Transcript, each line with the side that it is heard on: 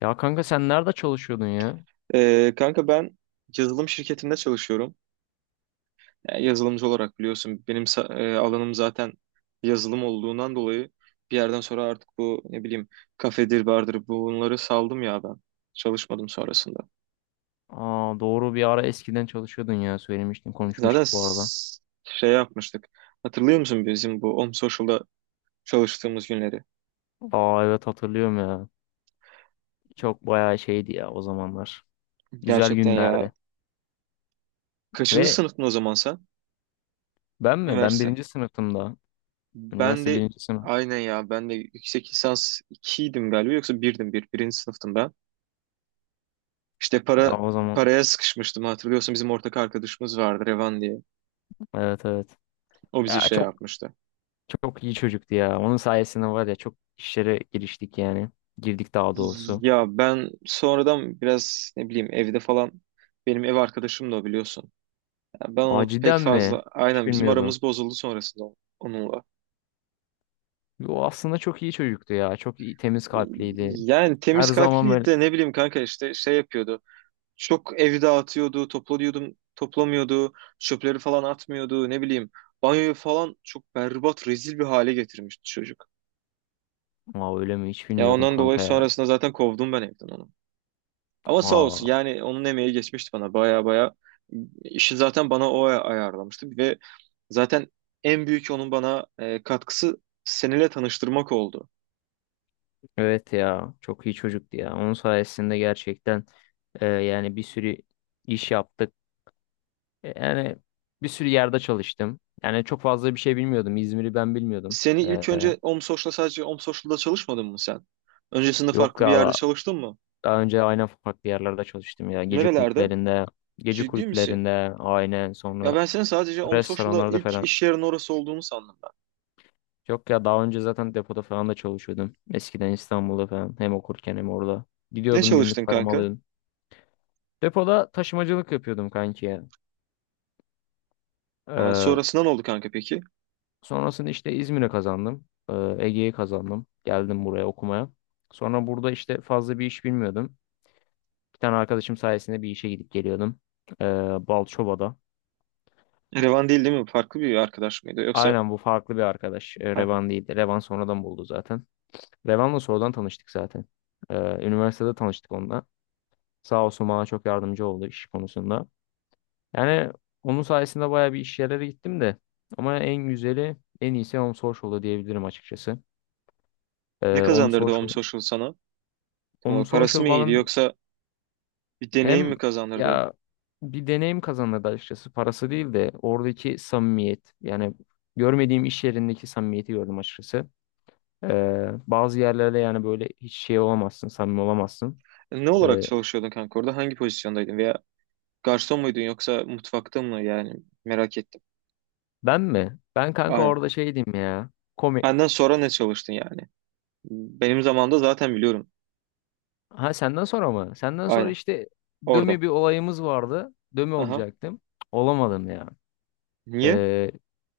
left: Ya kanka sen nerede çalışıyordun ya?
right: Kanka ben yazılım şirketinde çalışıyorum. Yani yazılımcı olarak biliyorsun benim alanım zaten yazılım olduğundan dolayı bir yerden sonra artık bu ne bileyim kafedir bardır bunları saldım ya ben. Çalışmadım sonrasında.
left: Aa, doğru, bir ara eskiden çalışıyordun ya, söylemiştin,
right: Zaten
left: konuşmuştuk bu arada.
right: şey yapmıştık. Hatırlıyor musun bizim bu Om Social'da çalıştığımız günleri?
left: Aa, evet hatırlıyorum ya. Çok bayağı şeydi ya o zamanlar. Güzel
right: Gerçekten ya.
left: günlerdi.
right: Kaçıncı
left: Ve
right: sınıftın o zaman sen?
left: ben mi? Ben
right: Üniversite.
left: birinci sınıftım da.
right: Ben
left: Üniversite
right: de
left: birinci sınıf.
right: aynen ya ben de yüksek lisans 2'ydim galiba yoksa birdim bir Birinci sınıftım ben. İşte
left: Ya
right: para
left: o zaman
right: paraya sıkışmıştım, hatırlıyorsun bizim ortak arkadaşımız vardı Revan diye.
left: evet, evet.
right: O bizi
left: Ya
right: şey
left: çok,
right: yapmıştı.
left: çok iyi çocuktu ya. Onun sayesinde var ya, çok işlere giriştik yani. Girdik daha doğrusu.
right: Ya ben sonradan biraz ne bileyim evde falan, benim ev arkadaşım da o biliyorsun. Ya ben
left: Aa
right: onu pek
left: cidden
right: fazla
left: mi? Hiç
right: aynen bizim
left: bilmiyordum.
right: aramız bozuldu sonrasında onunla.
left: O aslında çok iyi çocuktu ya. Çok iyi, temiz kalpliydi.
right: Yani
left: Her
right: temiz
left: zaman
right: kalpliydi
left: böyle.
right: de ne bileyim kanka işte şey yapıyordu. Çok evi dağıtıyordu, toplanıyordum, toplamıyordu, çöpleri falan atmıyordu ne bileyim. Banyoyu falan çok berbat, rezil bir hale getirmişti çocuk.
left: Aa, öyle mi? Hiç
right: Ya
left: bilmiyordum
right: ondan dolayı
left: kanka ya.
right: sonrasında zaten kovdum ben evden onu. Ama sağ
left: Aa,
right: olsun yani onun emeği geçmişti bana baya baya. İşi zaten bana o ayarlamıştı, ve zaten en büyük onun bana katkısı seninle tanıştırmak oldu.
left: evet ya. Çok iyi çocuktu ya. Onun sayesinde gerçekten yani bir sürü iş yaptık. Yani bir sürü yerde çalıştım. Yani çok fazla bir şey bilmiyordum. İzmir'i ben bilmiyordum.
right: Seni ilk
left: E,
right: önce OMSOŞ'la, sadece OMSOŞ'la çalışmadın mı sen? Öncesinde
left: yok
right: farklı bir
left: ya
right: yerde
left: da-
right: çalıştın mı?
left: Daha önce aynen farklı yerlerde çalıştım ya. Gece
right: Nerelerde?
left: kulüplerinde, gece
right: Ciddi misin?
left: kulüplerinde aynen,
right: Ya
left: sonra
right: ben senin sadece OMSOŞ'la
left: restoranlarda
right: ilk
left: falan.
right: iş yerin orası olduğunu sandım ben.
left: Yok ya, daha önce zaten depoda falan da çalışıyordum. Eskiden İstanbul'da falan, hem okurken hem orada.
right: Ne
left: Gidiyordum, günlük
right: çalıştın
left: paramı
right: kanka?
left: alıyordum. Depoda taşımacılık yapıyordum kanki ya.
right: Ha,
left: Ee,
right: sonrasında ne oldu kanka peki?
left: Sonrasında işte İzmir'e kazandım. Ege'ye kazandım. Geldim buraya okumaya. Sonra burada işte fazla bir iş bilmiyordum. Bir tane arkadaşım sayesinde bir işe gidip geliyordum. Ee, Balçova'da.
right: Revan değil, değil mi? Farklı bir arkadaş mıydı? Yoksa
left: Aynen, bu farklı bir arkadaş.
right: ha.
left: Revan değildi. Revan sonradan buldu zaten. Revan'la sonradan tanıştık zaten. Ee, Üniversitede tanıştık onunla. Sağ olsun, bana çok yardımcı oldu iş konusunda. Yani onun sayesinde bayağı bir iş yerlere gittim de. Ama en güzeli, en iyisi Om Social'da diyebilirim açıkçası.
right: Ne
left: Om
right: kazandırdı Om
left: Social,
right: Social sana?
left: Om
right: Ama parası
left: Social
right: mı iyiydi
left: bana
right: yoksa bir deneyim
left: hem
right: mi kazandırdı?
left: ya bir deneyim kazandırdı açıkçası. Parası değil de oradaki samimiyet. Yani görmediğim iş yerindeki samimiyeti gördüm açıkçası. Bazı yerlerde yani böyle hiç şey olamazsın, samimi olamazsın.
right: Ne olarak
left: Ee,
right: çalışıyordun kanka orada? Hangi pozisyondaydın? Veya garson muydun yoksa mutfakta mı? Yani merak ettim.
left: Ben mi? Ben kanka
right: Aynen.
left: orada şey diyeyim ya. Komik.
right: Benden sonra ne çalıştın yani? Benim zamanımda zaten biliyorum.
left: Ha, senden sonra mı? Senden sonra
right: Aynen.
left: işte
right: Orada.
left: dömi bir olayımız vardı. Dömi
right: Aha.
left: olacaktım. Olamadım ya.
right: Niye?
left: Ee,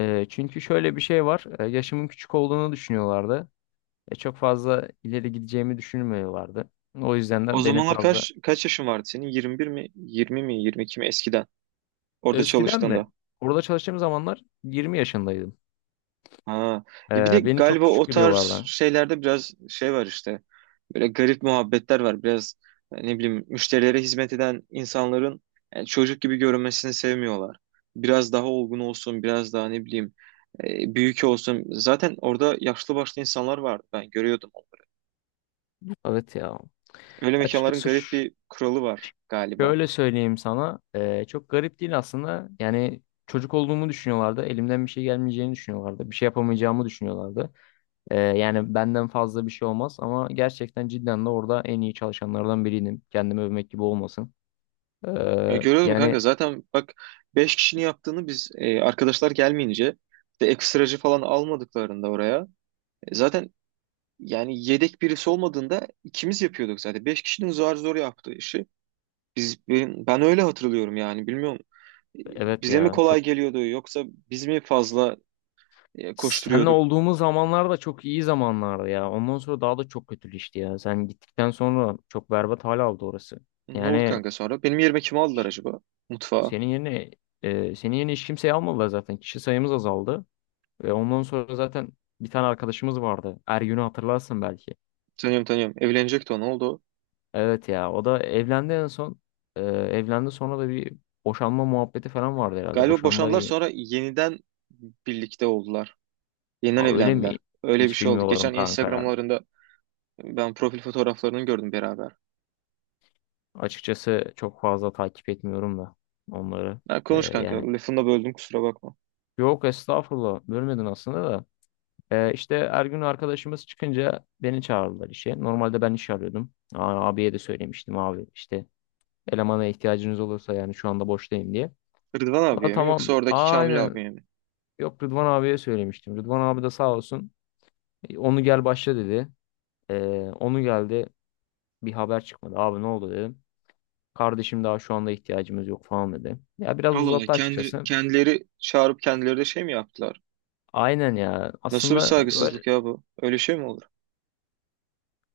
left: Çünkü şöyle bir şey var. Yaşımın küçük olduğunu düşünüyorlardı. Çok fazla ileri gideceğimi düşünmüyorlardı. O yüzden
right: O
left: de beni
right: zamanlar
left: fazla...
right: kaç yaşın vardı senin? 21 mi? 20 mi? 22 mi? Eskiden. Orada
left: Eskiden mi?
right: çalıştığında.
left: Orada çalıştığım zamanlar 20 yaşındaydım.
right: Ha. Ya bir de
left: Beni çok
right: galiba
left: küçük
right: o tarz
left: görüyorlardı.
right: şeylerde biraz şey var işte. Böyle garip muhabbetler var. Biraz ne bileyim müşterilere hizmet eden insanların çocuk gibi görünmesini sevmiyorlar. Biraz daha olgun olsun, biraz daha ne bileyim büyük olsun. Zaten orada yaşlı başlı insanlar vardı. Ben görüyordum onları.
left: Evet ya.
right: Öyle mekanların
left: Açıkçası
right: garip bir kuralı var galiba.
left: şöyle söyleyeyim sana, çok garip değil aslında. Yani çocuk olduğumu düşünüyorlardı. Elimden bir şey gelmeyeceğini düşünüyorlardı. Bir şey yapamayacağımı düşünüyorlardı. Yani benden fazla bir şey olmaz ama gerçekten cidden de orada en iyi çalışanlardan biriydim. Kendimi övmek gibi olmasın.
right: Ya
left: Eee,
right: görüyordum
left: yani
right: kanka zaten bak, 5 kişinin yaptığını biz arkadaşlar gelmeyince, bir de ekstracı falan almadıklarında oraya, zaten yani yedek birisi olmadığında ikimiz yapıyorduk zaten. Beş kişinin zor zor yaptığı işi. Biz, ben öyle hatırlıyorum yani bilmiyorum.
left: evet
right: Bize mi
left: ya,
right: kolay
left: çok
right: geliyordu yoksa biz mi fazla
left: seninle
right: koşturuyorduk?
left: olduğumuz zamanlar da çok iyi zamanlardı ya. Ondan sonra daha da çok kötüleşti ya. Sen gittikten sonra çok berbat hal aldı orası.
right: Ne oldu
left: Yani
right: kanka sonra? Benim yerime kimi aldılar
left: ş-
right: acaba? Mutfağa.
left: senin yerine senin yerine hiç kimseyi almadılar zaten. Kişi sayımız azaldı. Ve ondan sonra zaten bir tane arkadaşımız vardı. Ergün'ü hatırlarsın belki.
right: Tanıyorum, tanıyorum. Evlenecekti o. Ne oldu o?
left: Evet ya, o da evlendi en son. Evlendi, sonra da bir boşanma muhabbeti falan vardı herhalde.
right: Galiba
left: Boşandılar,
right: boşandılar,
left: iyi mi?
right: sonra yeniden birlikte oldular. Yeniden
left: Ha, öyle
right: evlendiler.
left: mi?
right: Öyle bir
left: Hiç
right: şey oldu.
left: bilmiyorum
right: Geçen
left: kanka ya.
right: Instagram'larında ben profil fotoğraflarını gördüm beraber.
left: Açıkçası çok fazla takip etmiyorum da onları.
right: Ya konuş
left: Ee, yani
right: kanka. Lafını da böldüm, kusura bakma.
left: Yok, estağfurullah, bölmedin aslında da. İşte Ergün arkadaşımız çıkınca beni çağırdılar işe. Normalde ben iş arıyordum. Aa, abiye de söylemiştim, abi işte elemana ihtiyacınız olursa, yani şu anda boştayım diye.
right: Rıdvan
left: O da
right: abiye mi yoksa
left: tamam.
right: oradaki Kamil
left: Aynen.
right: abiye mi?
left: Yok, Rıdvan abiye söylemiştim. Rıdvan abi de sağ olsun. Onu gel başla" dedi. Ee, Onu geldi. Bir haber çıkmadı. "Abi ne oldu?" dedim. "Kardeşim daha şu anda ihtiyacımız yok" falan dedi. Ya biraz
right: Allah Allah,
left: uzattı
right: kendi,
left: açıkçası.
right: kendileri çağırıp kendileri de şey mi yaptılar?
left: Aynen ya.
right: Nasıl bir
left: Aslında öyle
right: saygısızlık ya bu? Öyle şey mi olur?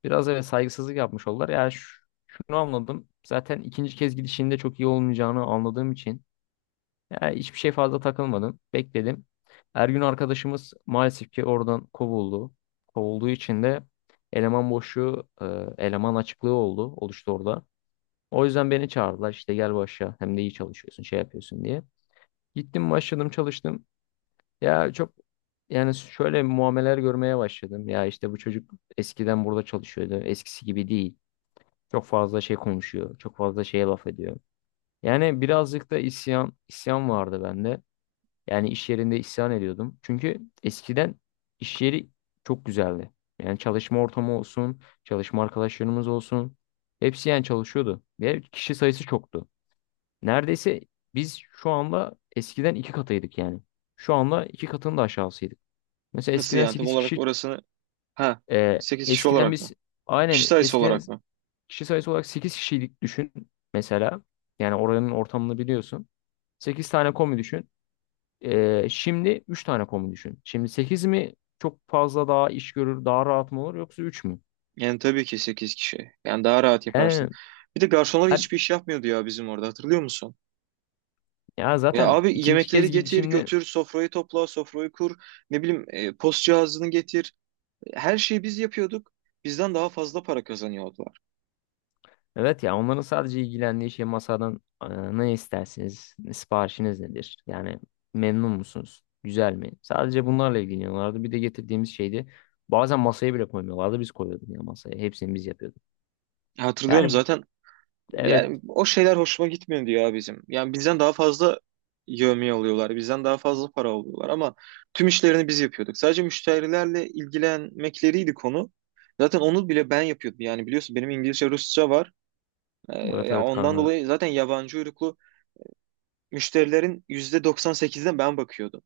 left: biraz, evet, saygısızlık yapmış oldular. Şunu anladım. Zaten ikinci kez gidişinde çok iyi olmayacağını anladığım için. Ya hiçbir şey fazla takılmadım. Bekledim. Ergün arkadaşımız maalesef ki oradan kovuldu. Kovulduğu için de eleman boşluğu, e, eleman açıklığı oluştu orada. O yüzden beni çağırdılar. İşte gel başla. Hem de iyi çalışıyorsun, şey yapıyorsun diye. Gittim, başladım, çalıştım. Ya çok, yani şöyle muameleler görmeye başladım. Ya işte bu çocuk eskiden burada çalışıyordu. Eskisi gibi değil. Çok fazla şey konuşuyor. Çok fazla şeye laf ediyor. Yani birazcık da isyan vardı bende. Yani iş yerinde isyan ediyordum. Çünkü eskiden iş yeri çok güzeldi. Yani çalışma ortamı olsun, çalışma arkadaşlarımız olsun. Hepsi yani çalışıyordu. Ve kişi sayısı çoktu. Neredeyse biz şu anda eskiden 2 katıydık yani. Şu anda 2 katının da aşağısıydık. Mesela
right: Nasıl
left: eskiden
right: yani, tam
left: 8
right: olarak
left: kişi,
right: orasını? Ha,
left: e,
right: 8 kişi
left: eskiden
right: olarak
left: biz
right: mı? Kişi
left: aynen
right: sayısı
left: eskiden
right: olarak mı?
left: kişi sayısı olarak 8 kişiydik, düşün mesela. Yani oranın ortamını biliyorsun. 8 tane komi düşün. Şimdi 3 tane komu düşün. Şimdi 8 mi çok fazla daha iş görür, daha rahat mı olur yoksa 3 mü?
right: Yani tabii ki 8 kişi. Yani daha rahat yaparsın.
left: Yani
right: Bir de garsonlar
left: ben-
right: hiçbir iş yapmıyordu ya bizim orada, hatırlıyor musun?
left: Ya
right: Ya
left: zaten
right: abi
left: ikinci
right: yemekleri
left: kez
right: getir,
left: gidişimde
right: götür, sofrayı topla, sofrayı kur, ne bileyim post cihazını getir. Her şeyi biz yapıyorduk. Bizden daha fazla para kazanıyordular.
left: evet ya, onların sadece ilgilendiği şey masadan ne istersiniz, siparişiniz nedir? Yani memnun musunuz? Güzel mi? Sadece bunlarla ilgileniyorlardı. Bir de getirdiğimiz şeydi. Bazen masaya bile koymuyorlardı. Biz koyuyorduk ya masaya. Hepsini biz yapıyorduk.
right: Hatırlıyorum
left: Yani
right: zaten.
left: evet.
right: Yani o şeyler hoşuma gitmiyor diyor ya bizim. Yani bizden daha fazla yevmiye alıyorlar. Bizden daha fazla para alıyorlar ama tüm işlerini biz yapıyorduk. Sadece müşterilerle ilgilenmekleriydi konu. Zaten onu bile ben yapıyordum. Yani biliyorsun benim İngilizce, Rusça var.
left: Evet
right: Yani
left: evet
right: ondan
left: kanka.
right: dolayı zaten yabancı uyruklu müşterilerin %98'ine ben bakıyordum.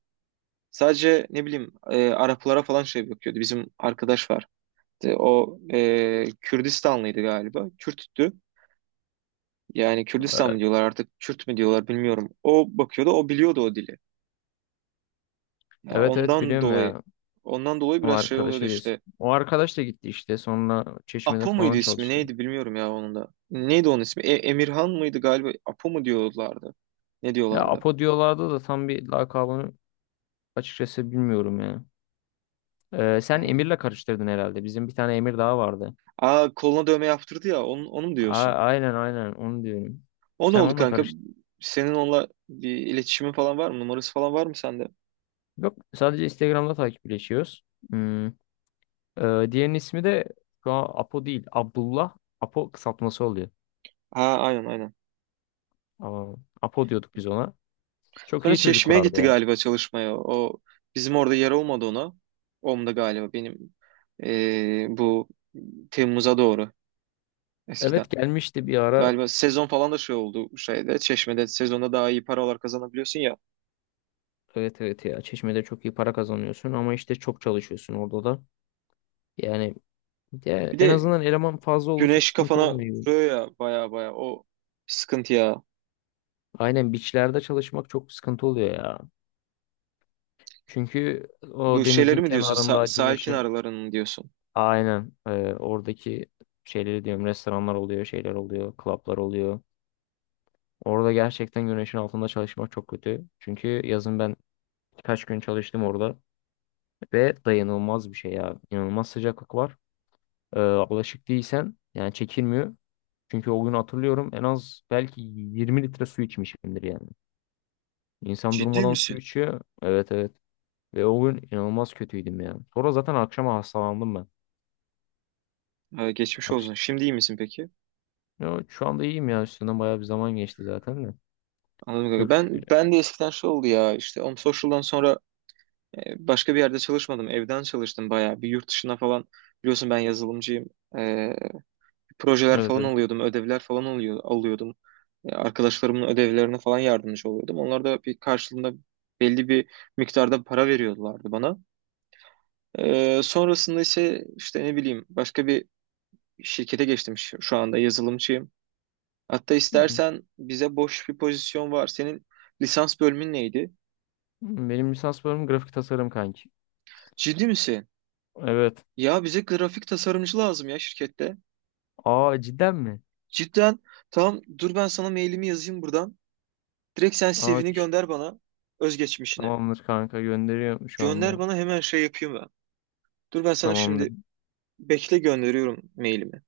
right: Sadece ne bileyim Araplara falan şey bakıyordu. Bizim arkadaş var. İşte o Kürdistanlıydı galiba. Kürttü. Yani Kürdistan
left: Ee,
right: mı diyorlar artık, Kürt mü diyorlar bilmiyorum. O bakıyordu, o biliyordu o dili. Ya
left: Evet evet
right: ondan
left: biliyorum
right: dolayı
left: ya.
right: ondan dolayı
left: O
right: biraz şey oluyordu
left: arkadaşa diyorsun.
right: işte.
left: O arkadaş da gitti işte. Sonra Çeşme'de
right: Apo muydu
left: falan
right: ismi,
left: çalıştı.
right: neydi bilmiyorum ya onun da. Neydi onun ismi? Emirhan mıydı galiba? Apo mu diyorlardı? Ne
left: Ya
right: diyorlardı?
left: Apo diyorlardı da tam bir lakabını açıkçası bilmiyorum ya. Sen
right: Hı.
left: Emir'le karıştırdın herhalde. Bizim bir tane Emir daha vardı.
right: Aa, koluna dövme yaptırdı ya, onu mu
left: A
right: diyorsun?
left: aynen, aynen, onu diyorum.
right: O ne
left: Sen
right: oldu
left: onunla
right: kanka?
left: karıştırdın.
right: Senin onunla bir iletişimin falan var mı? Numarası falan var mı sende?
left: Yok, sadece Instagram'da takipleşiyoruz. Hmm. Diğerinin ismi de şu an Apo değil. Abdullah. Apo kısaltması oluyor.
right: Ha, aynen aynen.
left: Aa, Apo diyorduk biz ona. Çok
right: Sonra
left: iyi
right: Çeşme'ye
left: çocuklardı
right: gitti
left: ya.
right: galiba çalışmaya. O bizim orada yer olmadı ona. Om'da galiba benim bu Temmuz'a doğru eskiden.
left: Evet, gelmişti bir ara.
right: Galiba sezon falan da şey oldu, şeyde Çeşme'de sezonda daha iyi paralar kazanabiliyorsun ya.
left: Evet, evet ya, Çeşme'de çok iyi para kazanıyorsun ama işte çok çalışıyorsun orada da. Yani, ya
right: Bir
left: en
right: de
left: azından eleman fazla olursa
right: güneş
left: sıkıntı
right: kafana
left: olmuyor.
right: vuruyor ya baya baya, o sıkıntı ya.
left: Aynen, beachlerde çalışmak çok sıkıntı oluyor ya. Çünkü o
right: Bu
left: denizin
right: şeyleri mi diyorsun?
left: kenarında
right: Sahil
left: güneşin
right: kenarlarını mı diyorsun?
left: aynen, oradaki şeyleri diyorum, restoranlar oluyor, şeyler oluyor, klaplar oluyor. Orada gerçekten güneşin altında çalışmak çok kötü. Çünkü yazın ben birkaç gün çalıştım orada ve dayanılmaz bir şey ya. İnanılmaz sıcaklık var. Alışık değilsen yani çekilmiyor. Çünkü o gün hatırlıyorum, en az belki 20 litre su içmişimdir yani. İnsan
right: Ciddi
left: durmadan su
right: misin?
left: içiyor. Evet, evet. Ve o gün inanılmaz kötüydüm ya. Sonra zaten akşama hastalandım ben.
right: Ha, geçmiş
left: Akş
right: olsun. Şimdi iyi misin peki?
left: Ya şu anda iyiyim ya. Üstünden bayağı bir zaman geçti zaten de.
right: Anladım kanka.
left: Çok şükür.
right: Ben de eskiden şey oldu ya işte Om Social'dan sonra başka bir yerde çalışmadım. Evden çalıştım bayağı. Bir yurt dışına falan, biliyorsun ben yazılımcıyım. E, projeler
left: Evet,
right: falan
left: evet.
right: alıyordum. Ödevler falan alıyordum. Arkadaşlarımın ödevlerine falan yardımcı oluyordum. Onlar da bir karşılığında belli bir miktarda para veriyorlardı bana. Sonrasında ise işte ne bileyim başka bir şirkete geçtim, şu anda yazılımcıyım. Hatta
left: Hı hı.
right: istersen bize boş bir pozisyon var. Senin lisans bölümün neydi?
left: Benim lisans bölümüm grafik tasarım kanki.
right: Ciddi misin?
left: Evet.
right: Ya bize grafik tasarımcı lazım ya şirkette.
left: Aa cidden mi?
right: Cidden. Tamam, dur ben sana mailimi yazayım buradan. Direkt sen
left: Aa
right: CV'ni
left: ç-
right: gönder bana, özgeçmişini.
left: Tamamdır kanka, gönderiyorum şu
right: Gönder
left: anda.
right: bana hemen, şey yapayım ben. Dur ben sana şimdi,
left: Tamamdır.
right: bekle, gönderiyorum mailimi.